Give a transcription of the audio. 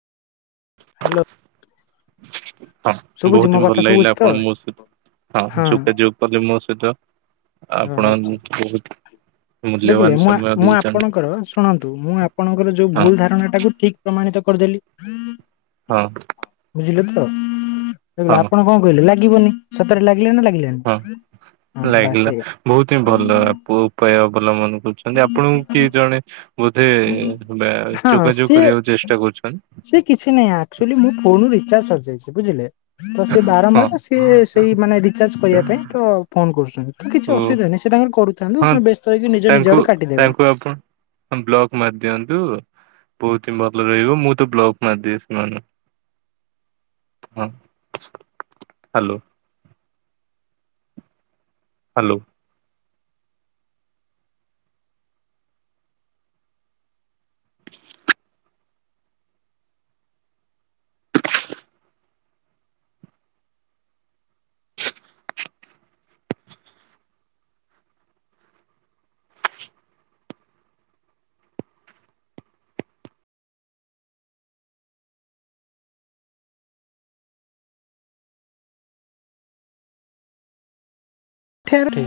Hello. ହଁ ଶୁଭୁଛି ମୋ ବହୁତ ହିଁ କଥା ଭଲ ଲାଗିଲା ଶୁଭୁଛି ତ ଆପଣ ମୋ ସହିତ ହଁ ଯୋଗାଯୋଗ କଲେ ମୋ ସହିତ। ହଁ ଆପଣ ଆଚ୍ଛା। ବହୁତ। ମୂଲ୍ୟବାନ ଦେଖିଲେ ମୁଁ ଆ ସମୟ ମୁଁ ଦେଇଛନ୍ତି ଆପଣଙ୍କର ଶୁଣନ୍ତୁ ମୁଁ ଆପଣଙ୍କର ଯୋଉ ହଁ ଭୁଲ ଧାରଣା ଟାକୁ ଠିକ୍। ପ୍ରମାଣିତ କରିଦେଲି। ହଁ। ବୁଝିଲେ ତ? ଲାଗିଲା ହଁ ଆପଣ କଣ କହିଲେ ଲାଗିବନି ସତରେ ଲାଗିଲା ନା ଲାଗିଲା ହଁ ଲାଗିଲା ବହୁତ ହିଁ ଭଲ ପୁ ଉପାୟ ଅବଲମ୍ବନ କରୁଛନ୍ତି ଆପଣଙ୍କୁ କିଏ ଜଣେ। ବୋଧେ ବେ ହଁ ଯୋଗାଯୋଗ ସିଏ କରିବାକୁ ଚେଷ୍ଟା କରୁଛନ। ସେ କିଛି ନାହିଁ ଆକ୍ଚୁଆଲି ମୋ ଫୋନ ରିଚାର୍ଜ ସରିଯାଇଛି ବୁଝିଲେ। ତ ସେ ହଁ ବାରମ୍ବାର ସିଏ ସେଇ ମାନେ ରିଚାର୍ଜ କରିବା ପାଇଁ ତ। ଫୋନ କରୁଛନ୍ତି କି-କିଛି ଓ ଅସୁବିଧା ନାହିଁ ସେ ତାଙ୍କର କରୁଥାନ୍ତୁ ଉଁ ହଁ ବ୍ୟସ୍ତ ହେଇକି ନିଜେ ନିଜ ଆଡୁ କାଟିଦେବେ। ହଁ ବ୍ଲକ୍ ମାରି ଦିଅନ୍ତୁ। ବହୁତ ହିଁ ଭଲ ରହିବ ମୁଁ ତ ବ୍ଲକ୍ ମାରିଦିଏ ସେମାନ ହଁ ହାଲୋ। ହାଲୋ। [unintelligible]